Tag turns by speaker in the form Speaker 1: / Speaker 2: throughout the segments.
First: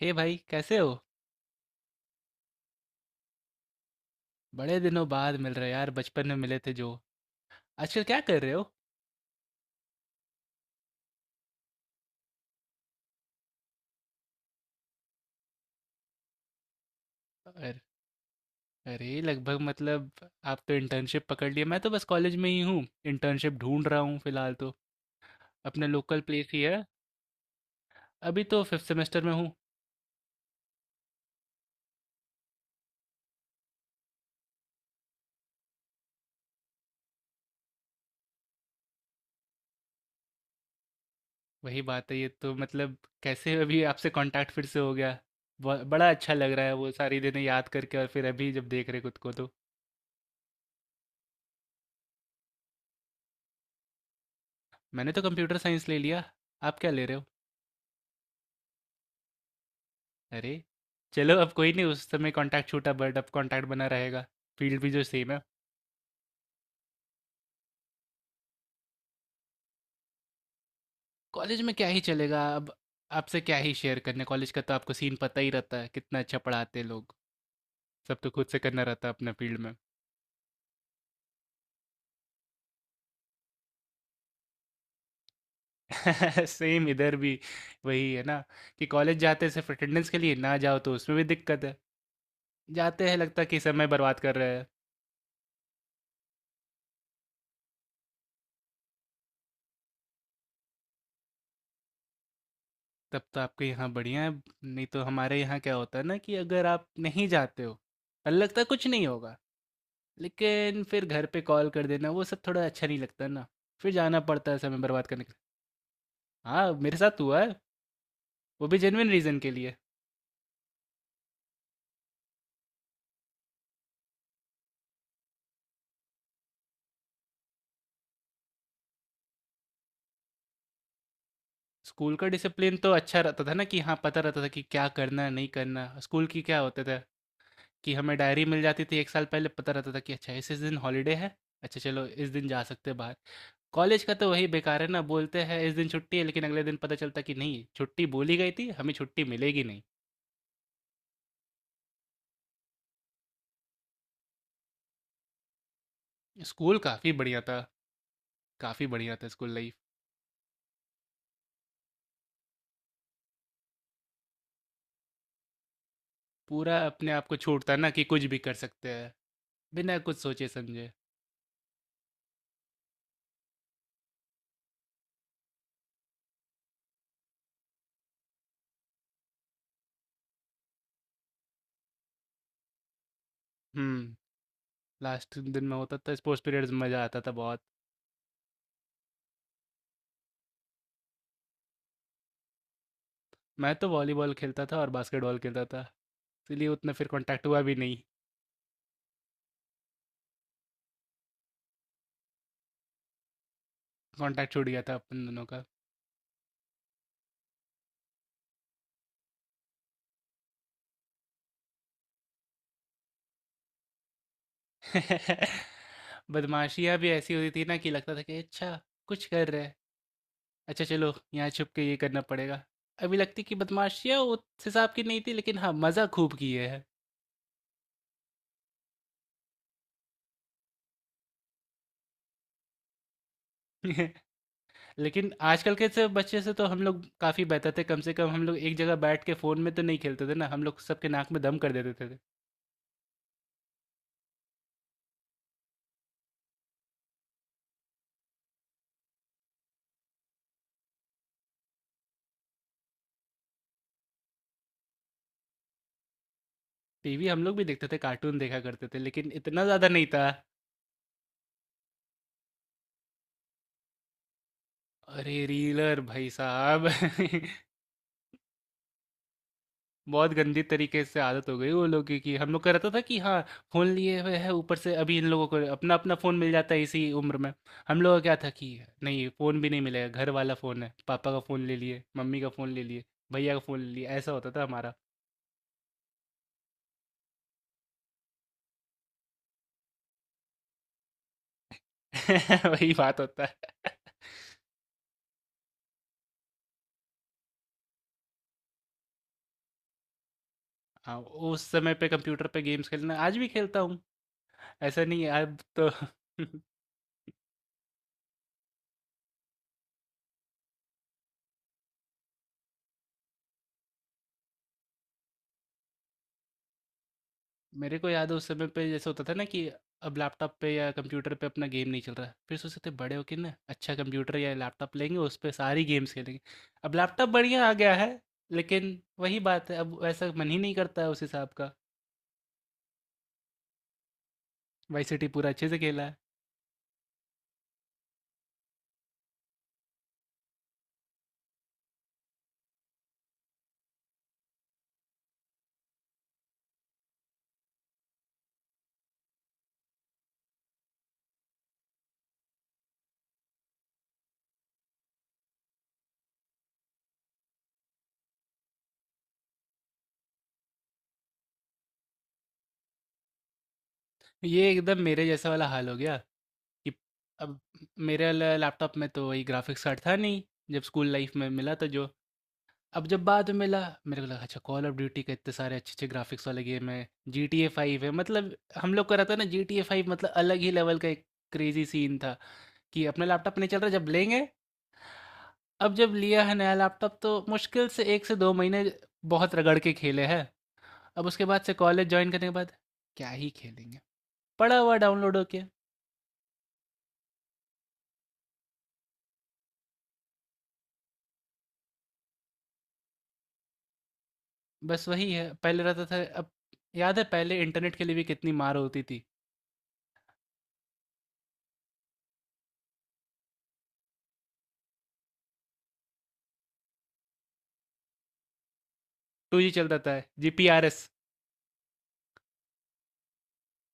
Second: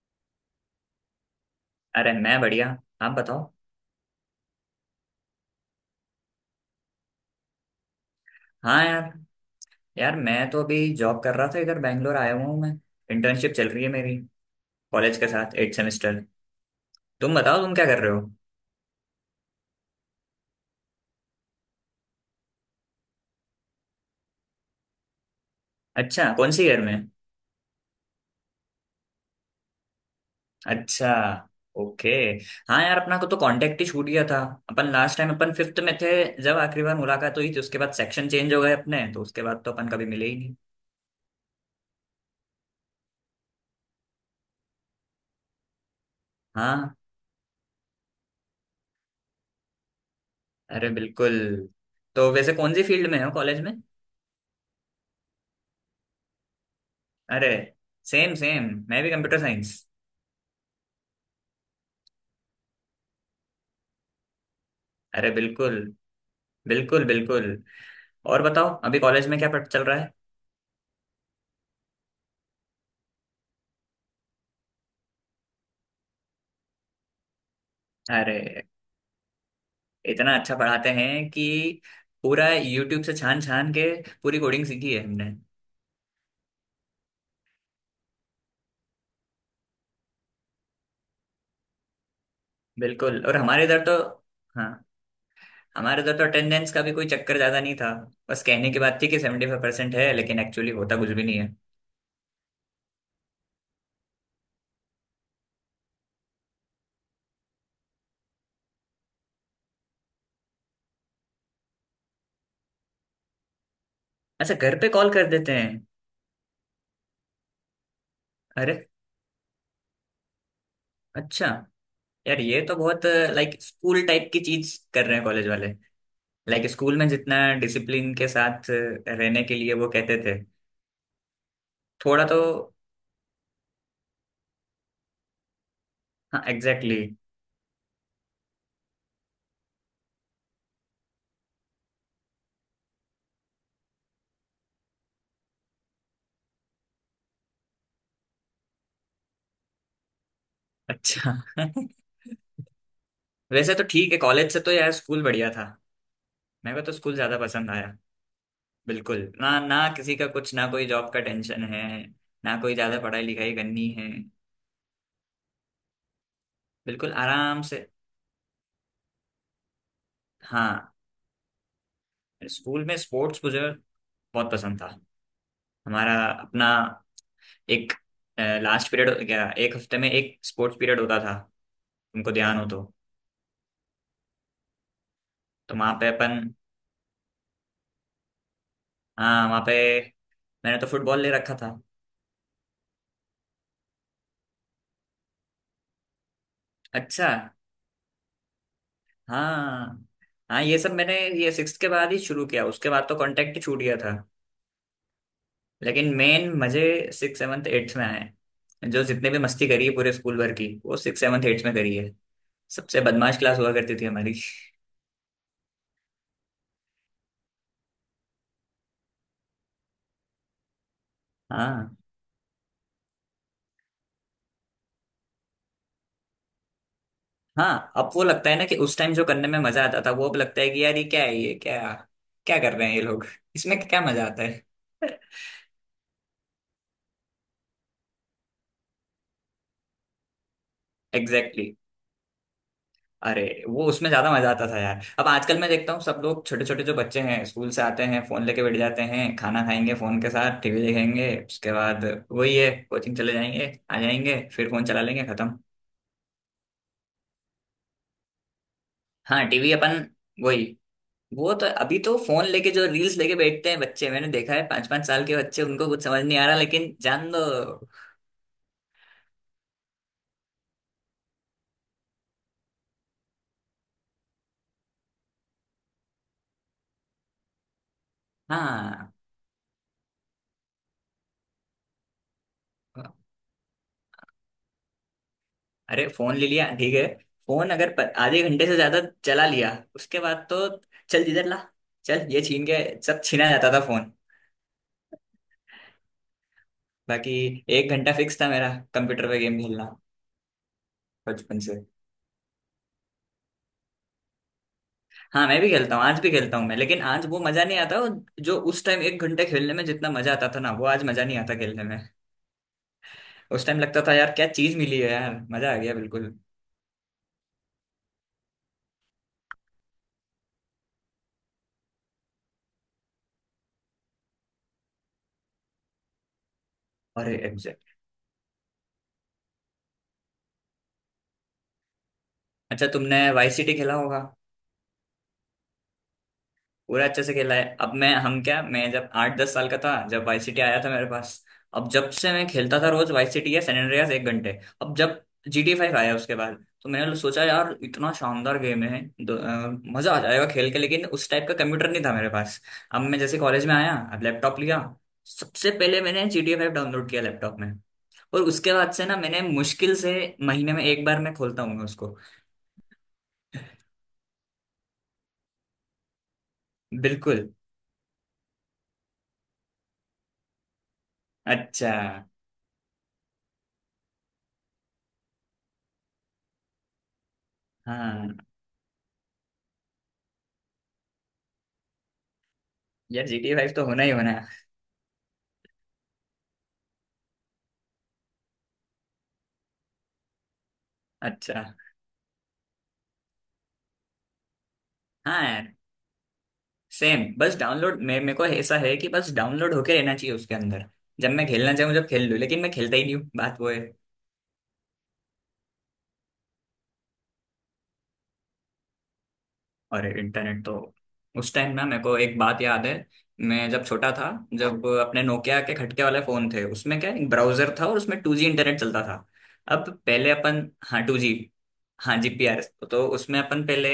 Speaker 1: हे भाई कैसे हो।
Speaker 2: अरे मैं बढ़िया। आप बताओ।
Speaker 1: बड़े दिनों बाद मिल रहे यार, बचपन में मिले थे जो। आजकल क्या कर रहे हो?
Speaker 2: हाँ यार यार, मैं तो अभी जॉब कर रहा था। इधर बैंगलोर आया हुआ हूँ मैं इंटर्नशिप चल रही है मेरी, कॉलेज के साथ 8 सेमेस्टर। तुम बताओ, तुम
Speaker 1: अर-
Speaker 2: क्या कर रहे हो।
Speaker 1: अरे लगभग मतलब, आप तो इंटर्नशिप पकड़ लिए, मैं तो बस कॉलेज में ही हूँ। इंटर्नशिप ढूंढ रहा हूँ फिलहाल तो, अपने लोकल
Speaker 2: अच्छा,
Speaker 1: प्लेस
Speaker 2: कौन
Speaker 1: ही
Speaker 2: सी ईयर
Speaker 1: है।
Speaker 2: में।
Speaker 1: अभी तो फिफ्थ सेमेस्टर में हूँ।
Speaker 2: अच्छा। ओके। हाँ यार, अपना को तो कांटेक्ट ही छूट गया था। अपन लास्ट टाइम अपन फिफ्थ में थे, जब आखिरी बार मुलाकात हुई थी। उसके बाद सेक्शन चेंज हो गए अपने, तो उसके बाद तो अपन कभी मिले ही नहीं।
Speaker 1: वही बात है ये तो मतलब, कैसे अभी आपसे कांटेक्ट फिर से हो गया। बड़ा अच्छा लग रहा है वो
Speaker 2: हाँ,
Speaker 1: सारी दिनें याद करके और फिर अभी जब देख रहे खुद को तो।
Speaker 2: अरे बिल्कुल। तो वैसे कौन सी फील्ड में हो कॉलेज में।
Speaker 1: मैंने तो कंप्यूटर साइंस ले लिया, आप क्या ले रहे हो?
Speaker 2: अरे, सेम सेम, मैं भी कंप्यूटर साइंस।
Speaker 1: अरे! चलो अब कोई नहीं, उस समय कॉन्टैक्ट छूटा बट अब कॉन्टैक्ट बना रहेगा। फ़ील्ड भी जो
Speaker 2: अरे
Speaker 1: सेम है।
Speaker 2: बिल्कुल, बिल्कुल बिल्कुल। और बताओ, अभी कॉलेज में क्या पढ़ चल रहा है।
Speaker 1: कॉलेज में क्या ही चलेगा अब, आपसे क्या ही शेयर करने, कॉलेज का तो आपको सीन पता ही रहता है, कितना अच्छा पढ़ाते हैं लोग। सब तो खुद से
Speaker 2: अरे,
Speaker 1: करना रहता है अपना फ़ील्ड में।
Speaker 2: इतना अच्छा पढ़ाते हैं कि पूरा यूट्यूब से छान छान के पूरी कोडिंग सीखी है हमने।
Speaker 1: सेम इधर भी। वही है ना कि कॉलेज जाते हैं सिर्फ़ अटेंडेंस के लिए, ना जाओ तो उसमें भी दिक्कत है। जाते हैं
Speaker 2: बिल्कुल। और
Speaker 1: लगता है कि
Speaker 2: हमारे इधर
Speaker 1: समय
Speaker 2: तो,
Speaker 1: बर्बाद कर रहे हैं।
Speaker 2: हाँ, हमारे इधर तो अटेंडेंस का भी कोई चक्कर ज्यादा नहीं था। बस कहने की बात थी कि 75% है, लेकिन एक्चुअली होता कुछ भी नहीं है।
Speaker 1: तब तो आपके यहाँ बढ़िया है, नहीं तो हमारे यहाँ क्या होता है ना कि अगर आप नहीं जाते हो, लगता है कुछ नहीं होगा। लेकिन फिर घर पे कॉल कर देना वो सब थोड़ा अच्छा नहीं लगता ना, फिर जाना पड़ता
Speaker 2: अच्छा,
Speaker 1: है समय
Speaker 2: घर पे
Speaker 1: बर्बाद
Speaker 2: कॉल
Speaker 1: करने
Speaker 2: कर
Speaker 1: के
Speaker 2: देते हैं।
Speaker 1: लिए। हाँ, मेरे साथ हुआ है, वो
Speaker 2: अरे।
Speaker 1: भी जेन्युइन रीज़न के लिए।
Speaker 2: अच्छा। यार ये तो बहुत लाइक स्कूल टाइप की चीज कर रहे हैं कॉलेज वाले। लाइक स्कूल में जितना डिसिप्लिन के साथ रहने के लिए वो कहते थे।
Speaker 1: स्कूल
Speaker 2: थोड़ा
Speaker 1: का
Speaker 2: तो।
Speaker 1: डिसिप्लिन तो अच्छा रहता था ना कि हाँ, पता रहता था कि क्या करना है नहीं करना। स्कूल की
Speaker 2: हाँ,
Speaker 1: क्या होता
Speaker 2: एग्जैक्टली
Speaker 1: था
Speaker 2: exactly।
Speaker 1: कि हमें डायरी मिल जाती थी, एक साल पहले पता रहता था कि अच्छा इस दिन हॉलीडे है, अच्छा चलो इस दिन जा सकते हैं बाहर। कॉलेज का तो वही बेकार है ना, बोलते हैं इस दिन छुट्टी है लेकिन अगले दिन पता चलता कि नहीं, छुट्टी बोली गई थी हमें, छुट्टी मिलेगी नहीं।
Speaker 2: अच्छा वैसे तो ठीक है, कॉलेज से तो यार स्कूल बढ़िया था।
Speaker 1: स्कूल
Speaker 2: मेरे को तो
Speaker 1: काफ़ी
Speaker 2: स्कूल ज्यादा
Speaker 1: बढ़िया था।
Speaker 2: पसंद आया।
Speaker 1: काफ़ी बढ़िया
Speaker 2: बिल्कुल,
Speaker 1: था स्कूल
Speaker 2: ना
Speaker 1: लाइफ।
Speaker 2: ना, किसी का कुछ ना कोई जॉब का टेंशन है, ना कोई ज्यादा पढ़ाई लिखाई करनी है।
Speaker 1: पूरा अपने
Speaker 2: बिल्कुल
Speaker 1: आप को
Speaker 2: आराम
Speaker 1: छूटता
Speaker 2: से।
Speaker 1: है ना कि कुछ भी कर सकते हैं, बिना कुछ सोचे समझे।
Speaker 2: हाँ, स्कूल में स्पोर्ट्स मुझे बहुत पसंद था। हमारा अपना एक लास्ट पीरियड, क्या, एक हफ्ते में एक स्पोर्ट्स पीरियड होता था, तुमको ध्यान हो तो।
Speaker 1: हुँ, लास्ट दिन
Speaker 2: तो
Speaker 1: में
Speaker 2: वहाँ
Speaker 1: होता
Speaker 2: पे
Speaker 1: था स्पोर्ट्स
Speaker 2: अपन
Speaker 1: पीरियड्स में, मज़ा आता था बहुत।
Speaker 2: हाँ, वहाँ पे मैंने तो फुटबॉल ले रखा था।
Speaker 1: मैं तो वॉलीबॉल खेलता था और बास्केटबॉल खेलता था, इसीलिए उतना फिर
Speaker 2: अच्छा।
Speaker 1: कॉन्टैक्ट हुआ भी नहीं,
Speaker 2: हाँ हाँ, ये सब मैंने, ये सिक्स के बाद ही शुरू किया। उसके बाद तो कांटेक्ट छूट गया था।
Speaker 1: कॉन्टैक्ट छूट गया था अपन दोनों का।
Speaker 2: लेकिन मेन मजे सिक्स सेवन्थ एट्थ में आए। जो जितने भी मस्ती करी है पूरे स्कूल भर की, वो सिक्स सेवन्थ एट्थ में करी है। सबसे बदमाश क्लास हुआ करती थी हमारी।
Speaker 1: बदमाशियाँ भी ऐसी होती थी ना कि लगता था कि अच्छा, कुछ कर रहे हैं, अच्छा चलो यहाँ छुप के
Speaker 2: हाँ।
Speaker 1: ये करना पड़ेगा। अभी लगती कि बदमाशियाँ उस हिसाब की नहीं थी लेकिन हाँ, मज़ा खूब किए हैं।
Speaker 2: हाँ, अब वो लगता है ना कि उस टाइम जो करने में मजा आता था, वो अब लगता है कि यार ये क्या है, ये क्या क्या कर रहे हैं ये लोग, इसमें क्या मजा आता है।
Speaker 1: लेकिन आजकल के से बच्चे से तो हम लोग काफ़ी बेहतर थे, कम से कम हम लोग एक जगह बैठ के फ़ोन में तो नहीं खेलते थे ना, हम लोग सबके नाक में दम
Speaker 2: एग्जैक्टली।
Speaker 1: कर देते थे।
Speaker 2: अरे, वो उसमें ज्यादा मजा आता था यार। अब आजकल मैं देखता हूँ सब लोग, छोटे छोटे जो बच्चे हैं स्कूल से आते हैं, फोन लेके बैठ जाते हैं, खाना खाएंगे फोन के साथ, टीवी देखेंगे, उसके बाद वही है, कोचिंग चले जाएंगे, आ जाएंगे फिर फोन चला लेंगे, खत्म।
Speaker 1: टीवी हम लोग भी देखते थे, कार्टून देखा करते थे, लेकिन
Speaker 2: हाँ,
Speaker 1: इतना
Speaker 2: टीवी
Speaker 1: ज़्यादा
Speaker 2: अपन,
Speaker 1: नहीं था।
Speaker 2: वही, वो तो अभी तो फोन लेके जो रील्स लेके बैठते हैं बच्चे, मैंने देखा है 5 5 साल
Speaker 1: अरे!
Speaker 2: के बच्चे, उनको
Speaker 1: रीलर
Speaker 2: कुछ समझ
Speaker 1: भाई
Speaker 2: नहीं आ रहा
Speaker 1: साहब।
Speaker 2: लेकिन जान दो।
Speaker 1: बहुत गंदी तरीके से आदत हो गई वो लोगों की। कि हम लोग का रहता था कि हाँ, फ़ोन लिए हुए हैं, ऊपर से अभी इन लोगों को अपना-अपना फ़ोन मिल जाता है इसी उम्र में। हम लोगों का क्या था कि
Speaker 2: हाँ।
Speaker 1: नहीं, फ़ोन भी नहीं मिलेगा, घर वाला फ़ोन है, पापा का फ़ोन ले लिए, मम्मी का फ़ोन ले लिए, भैया का फ़ोन ले लिए, ऐसा होता था हमारा।
Speaker 2: अरे, फोन ले लिया ठीक है, फोन अगर आधे घंटे से ज्यादा चला लिया, उसके बाद तो चल जिधर ला, चल ये छीन के।
Speaker 1: वही बात
Speaker 2: सब
Speaker 1: होता
Speaker 2: छीना जाता था
Speaker 1: है।
Speaker 2: फोन। बाकी 1 घंटा फिक्स था मेरा कंप्यूटर पे गेम खेलना,
Speaker 1: हाँ,
Speaker 2: बचपन
Speaker 1: उस
Speaker 2: से।
Speaker 1: समय पे कंप्यूटर पे गेम्स खेलना आज भी खेलता हूँ, ऐसा नहीं है
Speaker 2: हाँ,
Speaker 1: अब
Speaker 2: मैं भी
Speaker 1: तो।
Speaker 2: खेलता हूँ, आज भी खेलता हूँ मैं, लेकिन आज वो मजा नहीं आता। जो उस टाइम एक घंटे खेलने में जितना मजा आता था ना, वो आज मजा नहीं आता खेलने में। उस टाइम लगता था यार क्या चीज मिली है, यार मजा आ गया बिल्कुल।
Speaker 1: मेरे को याद है उस समय पे जैसे होता था ना कि अब लैपटॉप पे या कंप्यूटर पे अपना गेम नहीं चल रहा है। फिर सोचते थे बड़े होके ना अच्छा कंप्यूटर या लैपटॉप लेंगे उस पे सारी गेम्स खेलेंगे। अब लैपटॉप
Speaker 2: अरे
Speaker 1: बढ़िया आ गया
Speaker 2: एग्जैक्ट।
Speaker 1: है, लेकिन वही बात है अब वैसा मन ही नहीं करता है उस हिसाब का।
Speaker 2: अच्छा, तुमने वाई सिटी खेला होगा।
Speaker 1: वाई सिटी पूरा अच्छे से खेला है।
Speaker 2: पूरा अच्छे से खेला है। अब मैं हम क्या मैं जब 8-10 साल का था जब वाई सिटी आया था मेरे पास। अब जब से मैं खेलता था रोज, वाई सिटी या सैन एंड्रियास, 1 घंटे। अब जब GT 5 आया, उसके बाद तो मैंने सोचा यार इतना शानदार गेम है, मजा आ जाएगा खेल के, लेकिन उस टाइप का कंप्यूटर नहीं था मेरे पास। अब मैं जैसे कॉलेज में आया, अब लैपटॉप लिया, सबसे पहले मैंने GT 5 डाउनलोड किया लैपटॉप में। और उसके बाद से ना मैंने मुश्किल से महीने में 1 बार मैं खोलता हूँ उसको।
Speaker 1: ये एकदम मेरे जैसा वाला हाल हो गया कि
Speaker 2: बिल्कुल।
Speaker 1: अब मेरे लैपटॉप में तो वही ग्राफिक्स कार्ड था नहीं, जब स्कूल लाइफ में मिला था
Speaker 2: अच्छा।
Speaker 1: जो। अब जब बाद में मिला, मेरे को लगा अच्छा कॉल ऑफ ड्यूटी के इतने सारे अच्छे अच्छे ग्राफिक्स वाले गेम है, GTA 5 है,
Speaker 2: हाँ
Speaker 1: मतलब हम लोग का रहता है ना GTA 5 मतलब अलग ही लेवल का एक क्रेजी सीन था कि अपना
Speaker 2: यार, जी टी
Speaker 1: लैपटॉप नहीं
Speaker 2: फाइव
Speaker 1: चल
Speaker 2: तो
Speaker 1: रहा,
Speaker 2: होना
Speaker 1: जब
Speaker 2: ही होना
Speaker 1: लेंगे।
Speaker 2: है।
Speaker 1: अब जब लिया है नया लैपटॉप तो मुश्किल से एक से दो महीने बहुत रगड़ के खेले हैं, अब उसके बाद
Speaker 2: अच्छा।
Speaker 1: से कॉलेज ज्वाइन करने के बाद क्या ही खेलेंगे, पड़ा हुआ डाउनलोड
Speaker 2: हाँ
Speaker 1: हो के।
Speaker 2: यार, सेम। बस डाउनलोड मे मेरे को ऐसा है कि बस डाउनलोड होके रहना चाहिए उसके अंदर। जब मैं खेलना चाहूँ जब खेल लूँ, लेकिन मैं खेलता ही नहीं हूँ, बात वो है।
Speaker 1: बस वही है, पहले रहता था अब। याद है पहले इंटरनेट के लिए भी कितनी मार होती थी।
Speaker 2: और इंटरनेट तो, उस टाइम ना मेरे को एक बात याद है, मैं जब छोटा था, जब अपने नोकिया के खटके वाले फोन थे, उसमें क्या, एक ब्राउजर था और उसमें 2G इंटरनेट चलता था।
Speaker 1: 2G
Speaker 2: अब
Speaker 1: चलता था,
Speaker 2: पहले अपन
Speaker 1: GPRS।
Speaker 2: हाँ 2G, हाँ जी पी आर तो उसमें अपन पहले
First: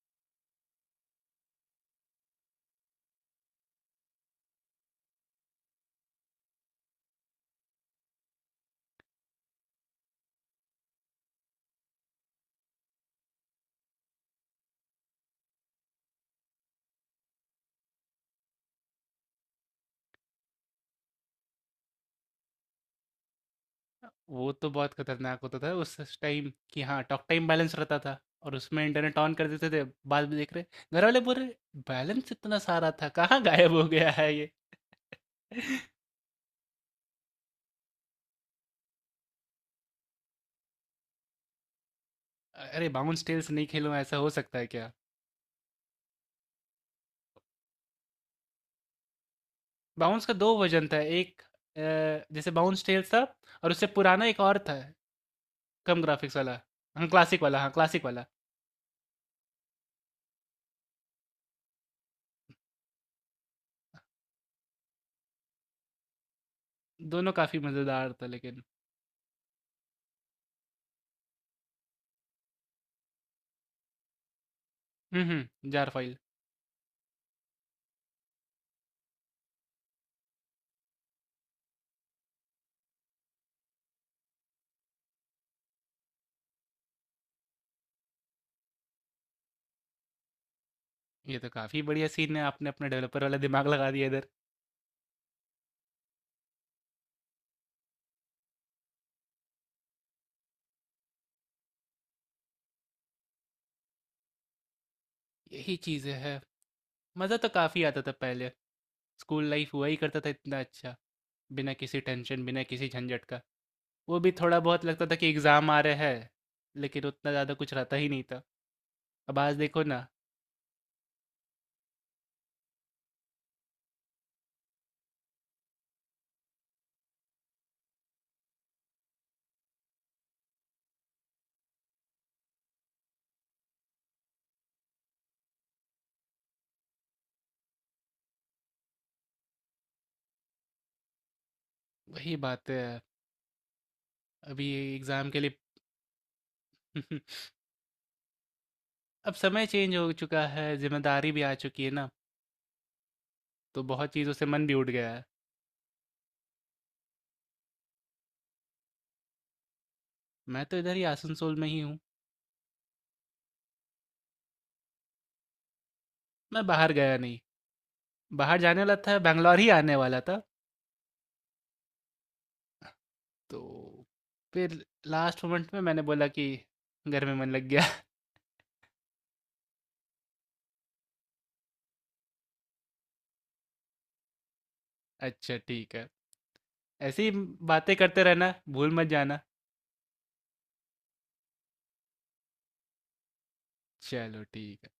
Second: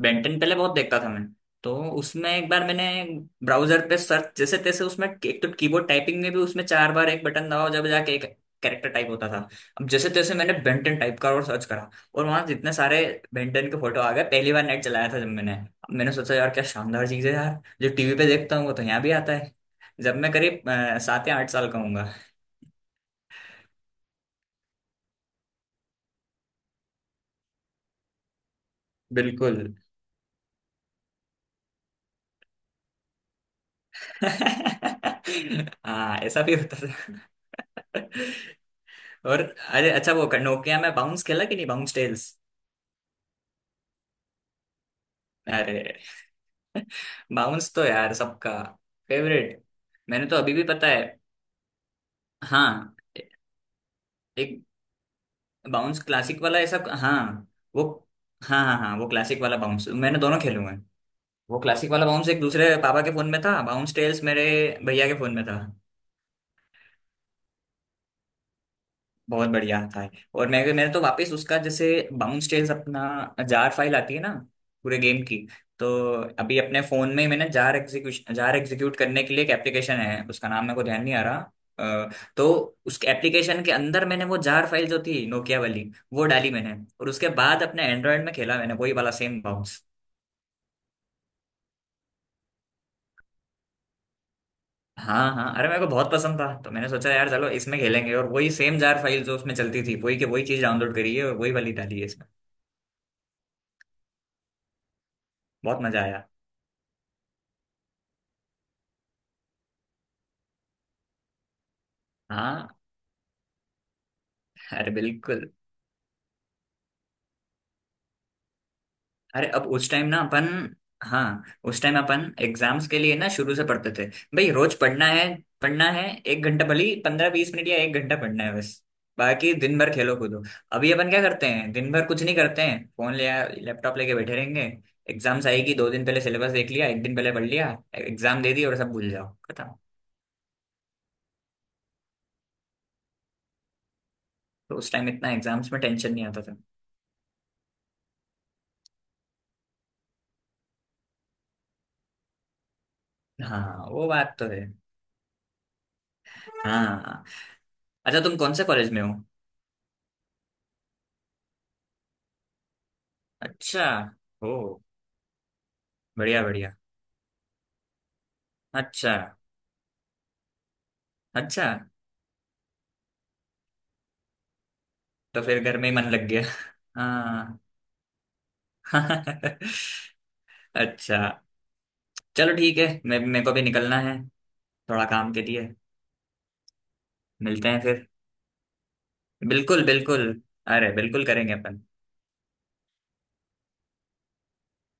Speaker 2: बेंटन, पहले बहुत देखता था मैं। तो उसमें 1 बार मैंने ब्राउजर पे सर्च, जैसे तैसे, उसमें एक तो कीबोर्ड टाइपिंग में भी उसमें 4 बार एक बटन दबाओ जब जाके एक कैरेक्टर टाइप होता था। अब जैसे तैसे मैंने बेंटन टाइप करा और सर्च करा, और वहां जितने सारे बेंटन के फोटो आ गए। पहली बार नेट चलाया था जब मैंने, अब मैंने सोचा यार क्या शानदार चीज है, यार जो टीवी पे देखता हूँ वो तो यहाँ भी आता है। जब मैं करीब 7 या 8 साल का हूंगा।
Speaker 1: वो तो बहुत खतरनाक होता था उस टाइम कि हाँ, टॉक टाइम बैलेंस रहता था और उसमें इंटरनेट ऑन कर
Speaker 2: बिल्कुल।
Speaker 1: देते थे, बाद में देख रहे घर वाले बोल रहे, बैलेंस इतना सारा था, कहाँ गायब हो गया है ये?
Speaker 2: हाँ ऐसा भी होता था। और अरे अच्छा, वो नोकिया में बाउंस खेला कि नहीं, बाउंस टेल्स।
Speaker 1: अरे बाउंस टेल्स नहीं खेलो ऐसा हो सकता है क्या?
Speaker 2: अरे। बाउंस तो यार सबका फेवरेट।
Speaker 1: बाउंस
Speaker 2: मैंने
Speaker 1: का
Speaker 2: तो अभी
Speaker 1: दो
Speaker 2: भी
Speaker 1: वर्जन
Speaker 2: पता
Speaker 1: था,
Speaker 2: है।
Speaker 1: एक अ, जैसे बाउंस
Speaker 2: हाँ
Speaker 1: टेल्स था,
Speaker 2: ए-
Speaker 1: और उससे पुराना एक और
Speaker 2: एक
Speaker 1: था, कम
Speaker 2: बाउंस
Speaker 1: ग्राफिक्स
Speaker 2: क्लासिक
Speaker 1: वाला,
Speaker 2: वाला, ऐसा,
Speaker 1: हाँ
Speaker 2: हाँ।
Speaker 1: क्लासिक वाला, हाँ
Speaker 2: वो,
Speaker 1: क्लासिक वाला।
Speaker 2: हाँ हाँ हाँ, वो क्लासिक वाला बाउंस मैंने दोनों खेले हुए हैं। वो क्लासिक वाला बाउंस एक दूसरे पापा के फोन में था, बाउंस टेल्स मेरे भैया के फोन में था।
Speaker 1: दोनों काफ़ी मज़ेदार था लेकिन।
Speaker 2: बहुत बढ़िया था। और मैंने तो वापस उसका, जैसे बाउंस टेल्स, अपना जार फाइल आती है ना पूरे गेम
Speaker 1: हुँ,
Speaker 2: की।
Speaker 1: हुँ,
Speaker 2: तो
Speaker 1: जार फ़ाइल।
Speaker 2: अभी अपने फोन में ही मैंने, जार एग्जीक्यूशन, जार एग्जीक्यूट करने के लिए एक एप्लीकेशन है, उसका नाम मेरे को ध्यान नहीं आ रहा। अ, तो उस एप्लीकेशन के अंदर मैंने वो जार फाइल जो थी नोकिया वाली, वो डाली मैंने, और उसके बाद अपने एंड्रॉयड में खेला मैंने वही वाला सेम बाउंस।
Speaker 1: ये तो काफ़ी बढ़िया सीन है, आपने अपना डेवलपर वाला दिमाग लगा दिया इधर।
Speaker 2: हाँ हाँ, अरे मेरे को बहुत पसंद था तो मैंने सोचा यार चलो इसमें खेलेंगे, और वही सेम जार फाइल जो उसमें चलती थी वही के वही चीज डाउनलोड करी है और वही वाली डाली है इसमें।
Speaker 1: यही
Speaker 2: बहुत मजा
Speaker 1: चीज़ें
Speaker 2: आया।
Speaker 1: हैं। मज़ा तो काफ़ी आता था पहले। स्कूल लाइफ़ हुआ ही करता था इतना अच्छा, बिना किसी टेंशन, बिना
Speaker 2: हाँ।
Speaker 1: किसी झंझट का। वो भी थोड़ा बहुत
Speaker 2: अरे
Speaker 1: लगता था कि
Speaker 2: बिल्कुल।
Speaker 1: एग्ज़ाम आ रहे हैं, लेकिन उतना ज़्यादा कुछ रहता ही नहीं था। अब
Speaker 2: अरे,
Speaker 1: आज
Speaker 2: अब
Speaker 1: देखो
Speaker 2: उस
Speaker 1: ना,
Speaker 2: टाइम ना अपन, हाँ, उस टाइम अपन एग्जाम्स के लिए ना शुरू से पढ़ते थे, भाई रोज पढ़ना है। पढ़ना है 1 घंटा, भले ही 15-20 मिनट या 1 घंटा पढ़ना है बस, बाकी दिन भर खेलो कूदो। अभी अपन क्या करते हैं, दिन भर कुछ नहीं करते हैं, फोन लिया लैपटॉप लेके बैठे रहेंगे, एग्जाम्स आएगी, 2 दिन पहले सिलेबस देख लिया, 1 दिन पहले पढ़ लिया, एग्जाम दे दी और सब भूल जाओ, खत्म।
Speaker 1: वही बात है, अभी
Speaker 2: तो उस टाइम
Speaker 1: एग्ज़ाम
Speaker 2: इतना
Speaker 1: के लिए।
Speaker 2: एग्जाम्स में टेंशन नहीं आता था।
Speaker 1: अब समय चेंज हो चुका है, ज़िम्मेदारी भी आ चुकी है ना, तो
Speaker 2: हाँ वो
Speaker 1: बहुत चीज़ों
Speaker 2: बात
Speaker 1: से
Speaker 2: तो है।
Speaker 1: मन भी उठ गया है।
Speaker 2: हाँ। अच्छा, तुम कौन से कॉलेज में हो।
Speaker 1: मैं तो इधर ही आसनसोल में ही हूँ।
Speaker 2: अच्छा। ओ, बढ़िया
Speaker 1: मैं
Speaker 2: बढ़िया।
Speaker 1: बाहर गया नहीं, बाहर जाने वाला
Speaker 2: अच्छा।
Speaker 1: था, बैंगलोर ही आने वाला था,
Speaker 2: अच्छा।
Speaker 1: तो फिर
Speaker 2: तो
Speaker 1: लास्ट
Speaker 2: फिर
Speaker 1: मोमेंट
Speaker 2: घर
Speaker 1: में
Speaker 2: में ही
Speaker 1: मैंने
Speaker 2: मन
Speaker 1: बोला
Speaker 2: लग गया।
Speaker 1: कि घर में मन
Speaker 2: हाँ।
Speaker 1: लग गया।
Speaker 2: अच्छा, चलो ठीक है, मैं मेरे को भी निकलना है थोड़ा काम के
Speaker 1: अच्छा
Speaker 2: लिए।
Speaker 1: ठीक है, ऐसी
Speaker 2: मिलते हैं
Speaker 1: बातें
Speaker 2: फिर।
Speaker 1: करते रहना, भूल मत जाना।
Speaker 2: बिल्कुल बिल्कुल। अरे बिल्कुल करेंगे अपन।
Speaker 1: चलो ठीक है,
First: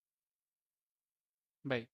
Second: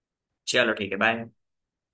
Speaker 2: चलो ठीक है, बाय।
Speaker 1: बाय।